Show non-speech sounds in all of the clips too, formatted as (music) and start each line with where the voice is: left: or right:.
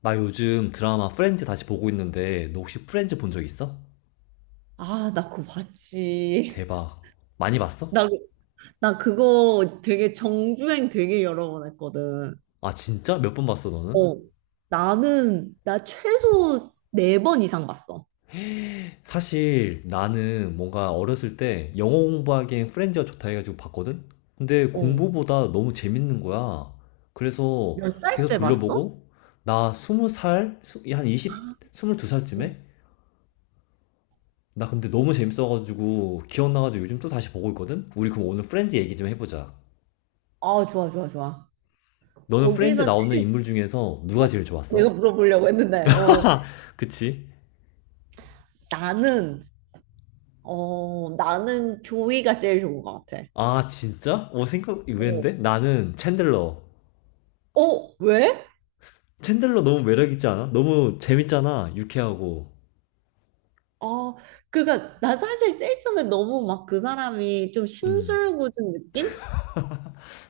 left: 나 요즘 드라마 프렌즈 다시 보고 있는데 너 혹시 프렌즈 본 적 있어?
right: 아, 나 그거 봤지. (laughs)
left: 대박. 많이 봤어?
right: 나, 그- 나 그거 되게 정주행 되게 여러 번 했거든.
left: 아 진짜? 몇 번 봤어 너는?
right: 어. 나 최소 4번 이상 봤어.
left: 사실 나는 뭔가 어렸을 때 영어 공부하기엔 프렌즈가 좋다 해가지고 봤거든? 근데
right: 어.
left: 공부보다 너무 재밌는 거야. 그래서
right: 몇 살
left: 계속
right: 때 봤어?
left: 돌려보고 나 스무 살, 한 20,
right: 아, 응.
left: 22살쯤에? 나 근데 너무 재밌어가지고 기억나가지고 요즘 또 다시 보고 있거든? 우리 그럼 오늘 프렌즈 얘기 좀 해보자.
right: 아, 좋아, 좋아, 좋아.
left: 너는 프렌즈
right: 거기서
left: 나오는
right: 제일
left: 인물 중에서 누가 제일
right: 내가
left: 좋았어?
right: 물어보려고 했는데,
left: (laughs) 그치?
right: 나는, 나는 조이가 제일 좋은 것 같아.
left: 아, 진짜?
right: 어,
left: 의외인데? 나는 챈들러.
right: 어, 왜?
left: 챈들러 너무 매력있지 않아? 너무 재밌잖아. 유쾌하고.
right: 아, 그러니까 나 사실 제일 처음에 너무 막 그 사람이 좀
left: 음.
right: 심술궂은 느낌?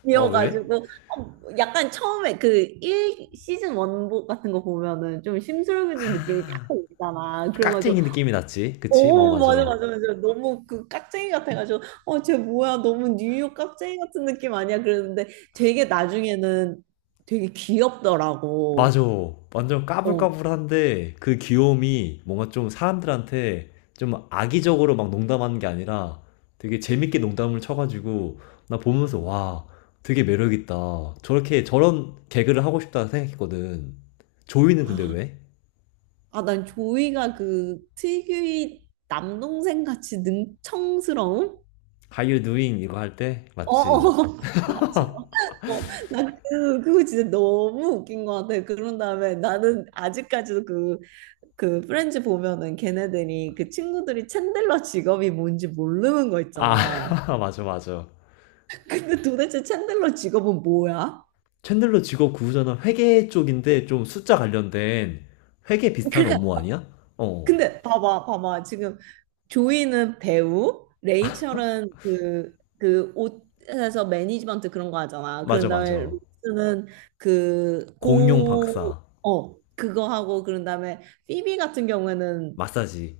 left: 어, 왜?
right: 이어가지고 어, 약간 처음에 그 1 시즌 원복 같은 거 보면은 좀 심술궂은 느낌이
left: 아,
right: 약간 있잖아. 그래가지고
left: 깍쟁이 느낌이 났지. 그치? 어,
right: 오, 맞아,
left: 맞아.
right: 맞아, 맞아. 너무 그 깍쟁이 같아가지고 어쟤 뭐야, 너무 뉴욕 깍쟁이 같은 느낌 아니야 그랬는데 되게 나중에는 되게 귀엽더라고.
left: 맞아. 완전
right: 어.
left: 까불까불한데 그 귀여움이 뭔가 좀 사람들한테 좀 악의적으로 막 농담하는 게 아니라 되게 재밌게 농담을 쳐가지고 나 보면서 와, 되게 매력있다. 저렇게 저런 개그를 하고 싶다 생각했거든. 조이는 근데
right: 아,
left: 왜?
right: 아, 난 조이가 그 특유의 남동생 같이 능청스러움?
left: How you doing? 이거 할 때?
right: 어, 어,
left: 맞지?
right: (laughs) 맞아. 어, 나 그거 진짜 너무 웃긴 것 같아. 그런 다음에 나는 아직까지도 그 프렌즈 보면은 걔네들이 그 친구들이 챈들러 직업이 뭔지 모르는 거
left: 아,
right: 있잖아.
left: (laughs) 맞아, 맞아.
right: 근데 도대체 챈들러 직업은 뭐야?
left: 챈들러 직업 구조는 회계 쪽인데 좀 숫자 관련된 회계 비슷한
right: 그러니까
left: 업무 아니야? 어,
right: 근데 봐봐, 봐봐. 지금 조이는 배우, 레이첼은 그 옷에서 매니지먼트 그런 거 하잖아.
left: 맞아,
right: 그런 다음에
left: 맞아.
right: 루스는 그,
left: 공룡
right: 고,
left: 박사.
right: 어, 그거 하고, 그런 다음에 피비 같은 경우에는
left: 마사지.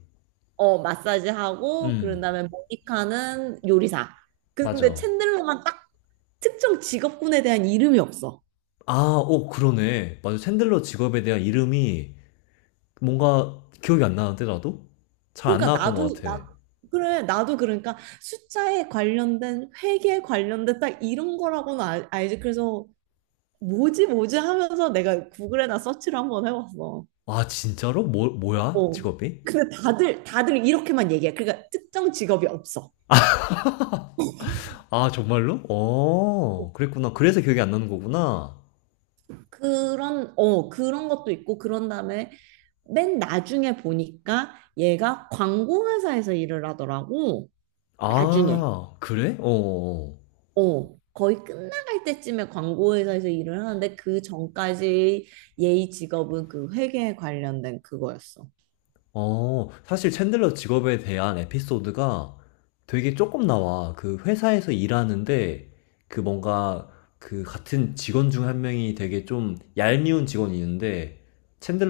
right: 어, 마사지 하고, 그런
left: 음,
right: 다음에 모니카는 요리사. 근데
left: 맞아.
right: 챈들러만 딱 특정 직업군에 대한 이름이 없어.
left: 아, 오, 그러네. 맞아. 챈들러 직업에 대한 이름이 뭔가 기억이 안 나는데, 나도? 잘 안
right: 그러니까
left: 나왔던 것
right: 나도
left: 같아.
right: 나 그래 나도 그러니까 숫자에 관련된 회계에 관련된 딱 이런 거라고는 알지. 그래서 뭐지 뭐지 하면서 내가 구글에나 서치를 한번 해봤어.
left: 아, 진짜로? 뭐, 뭐야?
right: 어,
left: 직업이?
right: 근데 다들 다들 이렇게만 얘기해. 그러니까 특정 직업이 없어.
left: 아, 정말로? 어, 그랬구나. 그래서 기억이 안 나는 거구나.
right: 그런 것도 있고, 그런 다음에 맨 나중에 보니까 얘가 광고 회사에서 일을 하더라고. 나중에
left: 아, 그래? 어, 어. 어.
right: 어, 거의 끝나갈 때쯤에 광고회사에서 일을 하는데, 그 전까지 예의 직업은 그 회계에 관련된 그거였어.
left: 어, 사실 챈들러 직업에 대한 에피소드가 되게 조금 나와. 그 회사에서 일하는데 그 뭔가 그 같은 직원 중 한 명이 되게 좀 얄미운 직원이 있는데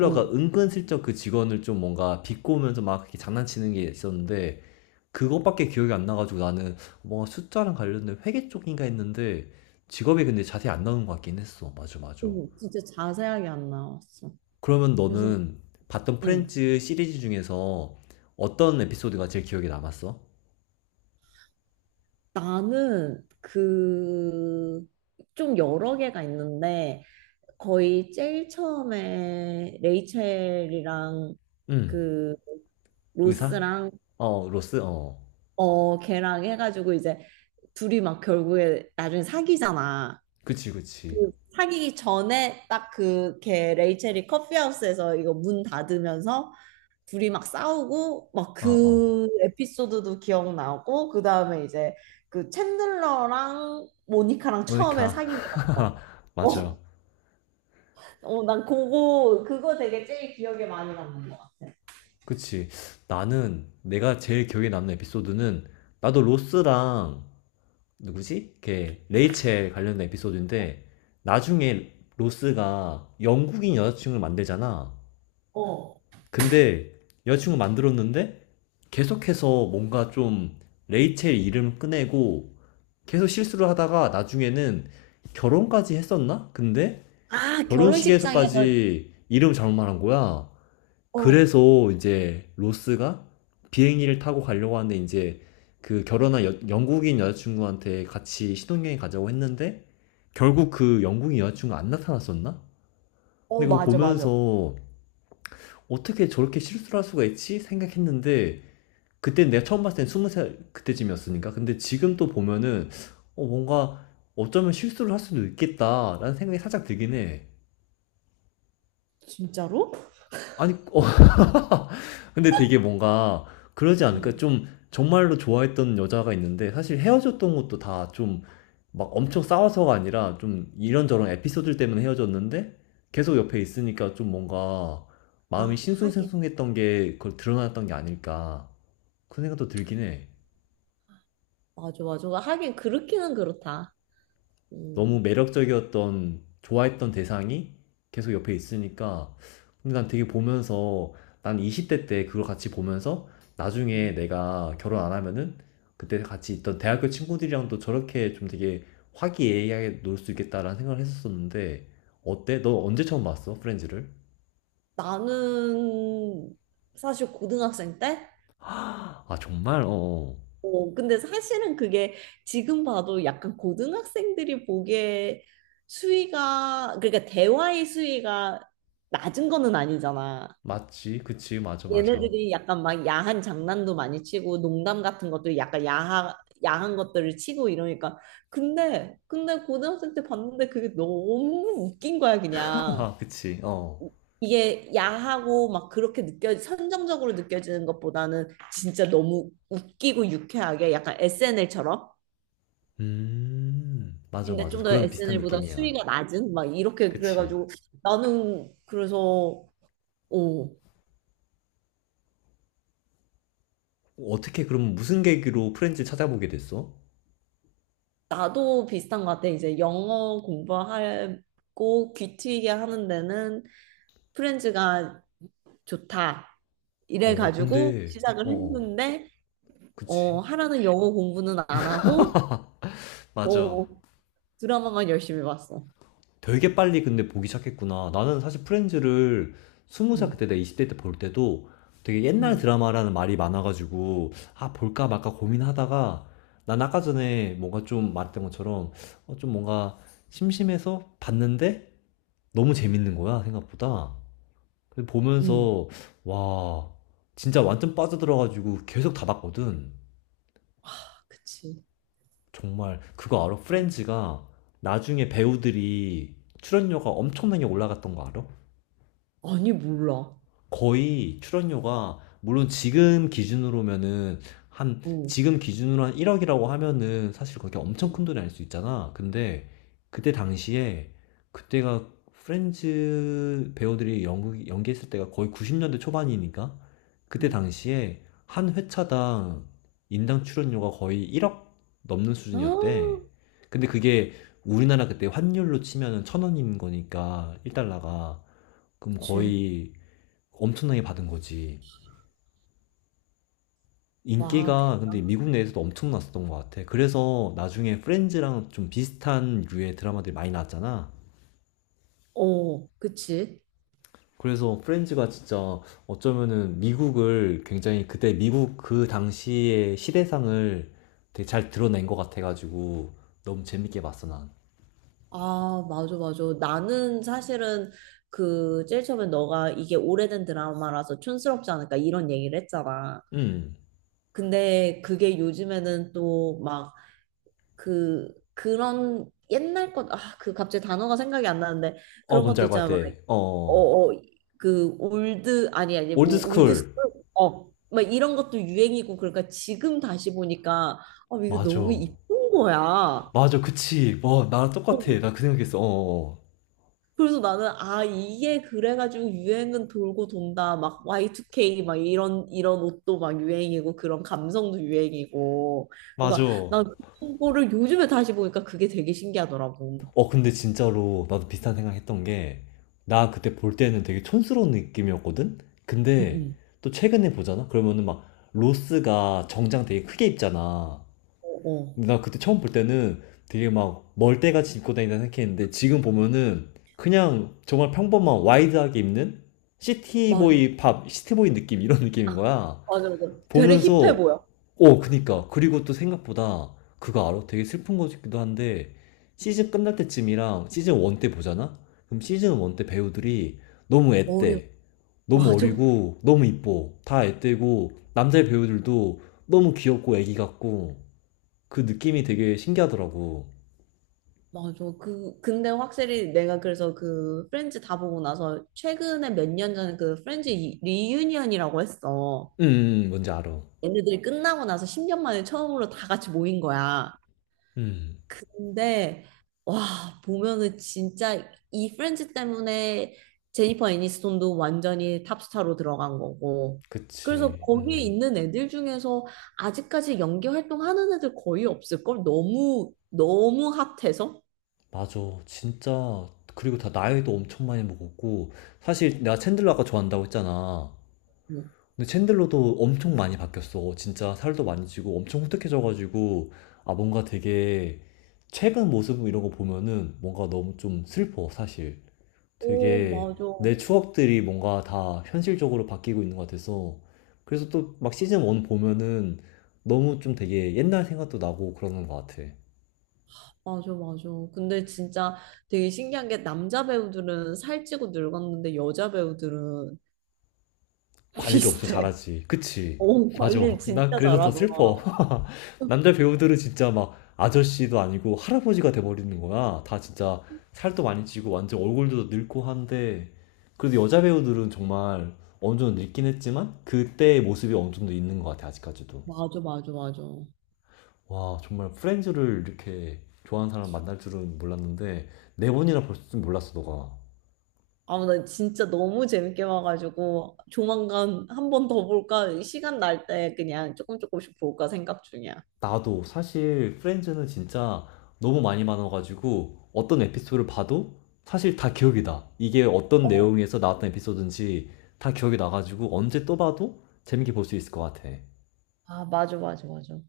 right: 어, 어,
left: 은근슬쩍 그 직원을 좀 뭔가 비꼬면서 막 이렇게 장난치는 게 있었는데 그것밖에 기억이 안 나가지고 나는 뭔가 숫자랑 관련된 회계 쪽인가 했는데 직업이 근데 자세히 안 나오는 것 같긴 했어. 맞아, 맞아.
right: 진짜 자세하게 안 나왔어.
left: 그러면
right: 그래서
left: 너는 봤던
right: 음,
left: 프렌즈 시리즈 중에서 어떤 에피소드가 제일 기억에 남았어?
right: 나는 그 좀 여러 개가 있는데 거의 제일 처음에 레이첼이랑
left: 응.
right: 그
left: 의사?
right: 로스랑
left: 어, 로스? 어.
right: 어 걔랑 해가지고 이제 둘이 막 결국에 나중에 사귀잖아.
left: 그치, 그치.
right: 그 사귀기 전에 딱 그 걔 레이첼이 커피하우스에서 이거 문 닫으면서 둘이 막 싸우고 막
left: 어, 어.
right: 그 에피소드도 기억나고, 그 다음에 이제 그 챈들러랑 모니카랑 처음에
left: 모니카.
right: 사귀게 된 거.
left: (laughs) 맞아.
right: 어, 어, 난 그거 되게 제일 기억에 많이 남는 것 같아.
left: 그치. 나는 내가 제일 기억에 남는 에피소드는 나도 로스랑 누구지? 걔 레이첼 관련된 에피소드인데 나중에 로스가 영국인 여자친구를 만들잖아.
right: 어.
left: 근데 여자친구 만들었는데 계속해서 뭔가 좀 레이첼 이름 꺼내고 계속 실수를 하다가 나중에는 결혼까지 했었나? 근데
right: 아, 결혼식장에서.
left: 결혼식에서까지 이름 잘못 말한 거야.
right: 어,
left: 그래서 이제 로스가 비행기를 타고 가려고 하는데 이제 그 결혼한 영국인 여자친구한테 같이 신혼여행 가자고 했는데 결국 그 영국인 여자친구 안 나타났었나? 근데
right: 어,
left: 그거
right: 맞아, 맞아.
left: 보면서 어떻게 저렇게 실수를 할 수가 있지? 생각했는데 그때 내가 처음 봤을 땐 20살 그때쯤이었으니까. 근데 지금 또 보면은 어, 뭔가 어쩌면 실수를 할 수도 있겠다라는 생각이 살짝 들긴 해.
right: 진짜로?
left: 아니, 어, (laughs) 근데 되게 뭔가 그러지 않을까?
right: 음.
left: 좀 정말로 좋아했던 여자가 있는데 사실 헤어졌던 것도 다 좀 막 엄청 싸워서가 아니라 좀 이런저런 에피소드 때문에 헤어졌는데 계속 옆에 있으니까 좀 뭔가 마음이
right: 아, 하긴.
left: 싱숭생숭했던 게 그걸 드러났던 게 아닐까. 그 생각도 들긴 해.
right: 맞아, 맞아. 하긴 그렇기는 그렇다.
left: 너무
right: 음.
left: 매력적이었던 좋아했던 대상이 계속 옆에 있으니까 근데 난 되게 보면서 난 20대 때 그걸 같이 보면서 나중에
right: 음.
left: 내가 결혼 안 하면은 그때 같이 있던 대학교 친구들이랑도 저렇게 좀 되게 화기애애하게 놀 수 있겠다라는 생각을 했었었는데 어때? 너 언제 처음 봤어? 프렌즈를?
right: 나는 사실 고등학생 때?
left: 아 정말? 어, 어
right: 어, 근데 사실은 그게 지금 봐도 약간 고등학생들이 보기에 수위가, 그러니까 대화의 수위가 낮은 거는 아니잖아.
left: 맞지 그치 맞아 맞아
right: 얘네들이 약간 막 야한 장난도 많이 치고 농담 같은 것도 약간 야한 것들을 치고 이러니까. 근데 고등학생 때 봤는데 그게 너무 웃긴 거야, 그냥.
left: (laughs) 그치 어
right: 이게 야하고 막 그렇게 느껴 선정적으로 느껴지는 것보다는 진짜 너무 웃기고 유쾌하게 약간 SNL처럼,
left: 맞아
right: 근데
left: 맞아
right: 좀 더
left: 그런 비슷한
right: SNL보다
left: 느낌이야
right: 수위가 낮은 막 이렇게
left: 그치
right: 그래가지고 나는 그래서 오,
left: 어떻게 그럼 무슨 계기로 프렌즈 찾아보게 됐어?
right: 나도 비슷한 것 같아. 이제 영어 공부하고 귀 트이게 하는 데는 프렌즈가 좋다 이래
left: 어,
right: 가지고
left: 근데 어,
right: 시작을
left: 어,
right: 했는데 어
left: 그치.
right: 하라는 영어 공부는 안 하고
left: 맞아.
right: 어 드라마만 열심히 봤어.
left: 되게 빨리 근데 보기 시작했구나. 나는 사실 프렌즈를 20살 그때
right: 음.
left: 내가 20대 때 볼 때도 되게 옛날
right: 음.
left: 드라마라는 말이 많아가지고 아, 볼까 말까 고민하다가 난 아까 전에 뭔가 좀 말했던 것처럼 좀 뭔가 심심해서 봤는데 너무 재밌는 거야, 생각보다. 그래서
right: 응.
left: 보면서 와, 진짜 완전 빠져들어가지고 계속 다 봤거든.
right: 아, 그치.
left: 정말 그거 알아?
right: 어.
left: 프렌즈가 나중에 배우들이 출연료가 엄청나게 올라갔던 거 알아?
right: 아니, 몰라.
left: 거의 출연료가 물론 지금 기준으로면은 한
right: 어.
left: 지금 기준으로 한 1억이라고 하면은 사실 그게
right: 응,
left: 엄청 큰 돈이 아닐 수 있잖아. 근데 그때 당시에 그때가 프렌즈 배우들이 연극 연기했을 때가 거의 90년대 초반이니까 그때
right: 응.
left: 당시에 한 회차당 인당 출연료가 거의 1억 넘는 수준이었대.
right: 아,
left: 근데 그게 우리나라 그때 환율로 치면은 천 원인 거니까 1달러가 그럼
right: 그치.
left: 거의 엄청나게 받은 거지.
right: 와, 대
left: 인기가 근데 미국 내에서도 엄청났었던 것 같아. 그래서 나중에 프렌즈랑 좀 비슷한 류의 드라마들이 많이 나왔잖아.
right: 어, 그치.
left: 그래서 프렌즈가 진짜 어쩌면은 미국을 굉장히 그때 미국 그 당시의 시대상을 되게 잘 드러낸 것 같아가지고 너무 재밌게 봤어, 난.
right: 아, 맞아, 맞아. 나는 사실은 그, 제일 처음에 너가 이게 오래된 드라마라서 촌스럽지 않을까 이런 얘기를 했잖아.
left: 음.
right: 근데 그게 요즘에는 또 막 그런 옛날 것, 아, 그 갑자기 단어가 생각이 안 나는데
left: 어,
right: 그런
left: 뭔지
right: 것도
left: 알 것
right: 있잖아.
left: 같아.
right: 막 어,
left: 어.
right: 어, 그 올드 아니 아니 뭐 올드
left: 올드스쿨.
right: 스쿨, 어, 막 이런 것도 유행이고, 그러니까 지금 다시 보니까 어, 이거 너무
left: 맞아.
right: 이쁜 거야. 어.
left: 맞아, 그치. 와, 나랑 똑같아. 나 그 생각했어. 어. 어, 어.
right: 그래서 나는 아 이게 그래가지고 유행은 돌고 돈다. 막 Y2K 막 이런 이런 옷도 막 유행이고 그런 감성도 유행이고,
left: 맞아.
right: 그러니까 난 그런 거를 요즘에 다시 보니까 그게 되게 신기하더라고.
left: 어, 근데 진짜로 나도 비슷한 생각 했던 게, 나 그때 볼 때는 되게 촌스러운 느낌이었거든?
right: 응,
left: 근데
right: 응.
left: 또 최근에 보잖아? 그러면은 막 로스가 정장 되게 크게 입잖아.
right: 어, 어.
left: 근데 나 그때 처음 볼 때는 되게 막 멀대같이 입고 다닌다 생각했는데 지금 보면은 그냥 정말 평범한 와이드하게 입는
right: 맞아.
left: 시티보이 팝, 시티보이 느낌, 이런
right: 아,
left: 느낌인 거야.
right: 맞아, 맞아. 되레 힙해
left: 보면서
right: 보여.
left: 어 그니까 그리고 또 생각보다 그거 알아? 되게 슬픈 거기도 한데 시즌 끝날 때쯤이랑 시즌 1 때 보잖아? 그럼 시즌 1 때 배우들이 너무
right: 어려.
left: 앳돼 너무
right: 맞아.
left: 어리고 너무 이뻐 다 앳되고 남자 배우들도 너무 귀엽고 애기 같고 그 느낌이 되게 신기하더라고
right: 맞아. 근데 확실히 내가 그래서 그 프렌즈 다 보고 나서 최근에 몇 년 전에 그 프렌즈 리유니언이라고 했어.
left: 뭔지 알아
right: 얘네들이 끝나고 나서 10년 만에 처음으로 다 같이 모인 거야.
left: 음
right: 근데, 와, 보면은 진짜 이 프렌즈 때문에 제니퍼 애니스톤도 완전히 탑스타로 들어간 거고. 그래서
left: 그치
right: 거기에 있는 애들 중에서 아직까지 연기 활동하는 애들 거의 없을걸? 너무, 너무 핫해서?
left: 맞아 진짜 그리고 다 나이도 엄청 많이 먹었고 사실 내가 챈들러 아까 좋아한다고 했잖아
right: 뭐.
left: 근데 챈들러도 엄청 많이 바뀌었어. 진짜 살도 많이 찌고 엄청 후텁해져가지고 아 뭔가 되게 최근 모습 이런 거 보면은 뭔가 너무 좀 슬퍼 사실.
right: 오,
left: 되게
right: 맞아.
left: 내 추억들이 뭔가 다 현실적으로 바뀌고 있는 것 같아서 그래서 또 막 시즌 1 보면은 너무 좀 되게 옛날 생각도 나고 그러는 것 같아.
right: 맞아, 맞아. 근데 진짜 되게 신기한 게 남자 배우들은 살찌고 늙었는데 여자 배우들은 (laughs)
left: 관리를 엄청
right: 비슷해.
left: 잘하지. 그치?
right: 오,
left: 맞아.
right: 관리를
left: 난
right: 진짜
left: 그래서 더
right: 잘하더라.
left: 슬퍼. (laughs) 남자 배우들은 진짜 막 아저씨도 아니고 할아버지가 돼버리는 거야. 다 진짜 살도 많이 찌고 완전 얼굴도 늙고 한데 그래도 여자 배우들은 정말 어느 정도 늙긴 했지만 그때의 모습이 어느 정도 있는 것 같아 아직까지도.
right: 맞아, 맞아, 맞아.
left: 와 정말 프렌즈를 이렇게 좋아하는 사람 만날 줄은 몰랐는데 네 번이나 볼 줄 몰랐어 너가.
right: 아, 나 진짜 너무 재밌게 봐가지고 조만간 한 번 더 볼까? 시간 날 때 그냥 조금 조금씩 볼까 생각 중이야.
left: 나도 사실 프렌즈는 진짜 너무 많이 많아가지고 어떤 에피소드를 봐도 사실 다 기억이 나. 이게 어떤
right: 어,
left: 내용에서 나왔던 에피소드인지 다 기억이 나가지고 언제 또 봐도 재밌게 볼 수 있을 것 같아.
right: 아, 맞아, 맞아, 맞아.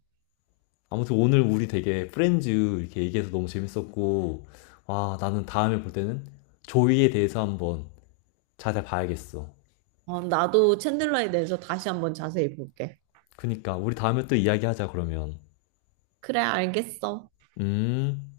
left: 아무튼 오늘 우리 되게 프렌즈 이렇게 얘기해서 너무 재밌었고, 와, 나는 다음에 볼 때는 조이에 대해서 한번 자세히 봐야겠어.
right: 어, 나도 챈들러에 대해서 다시 한번 자세히 볼게.
left: 그니까 우리 다음에 또 이야기하자 그러면.
right: 그래, 알겠어.
left: 음.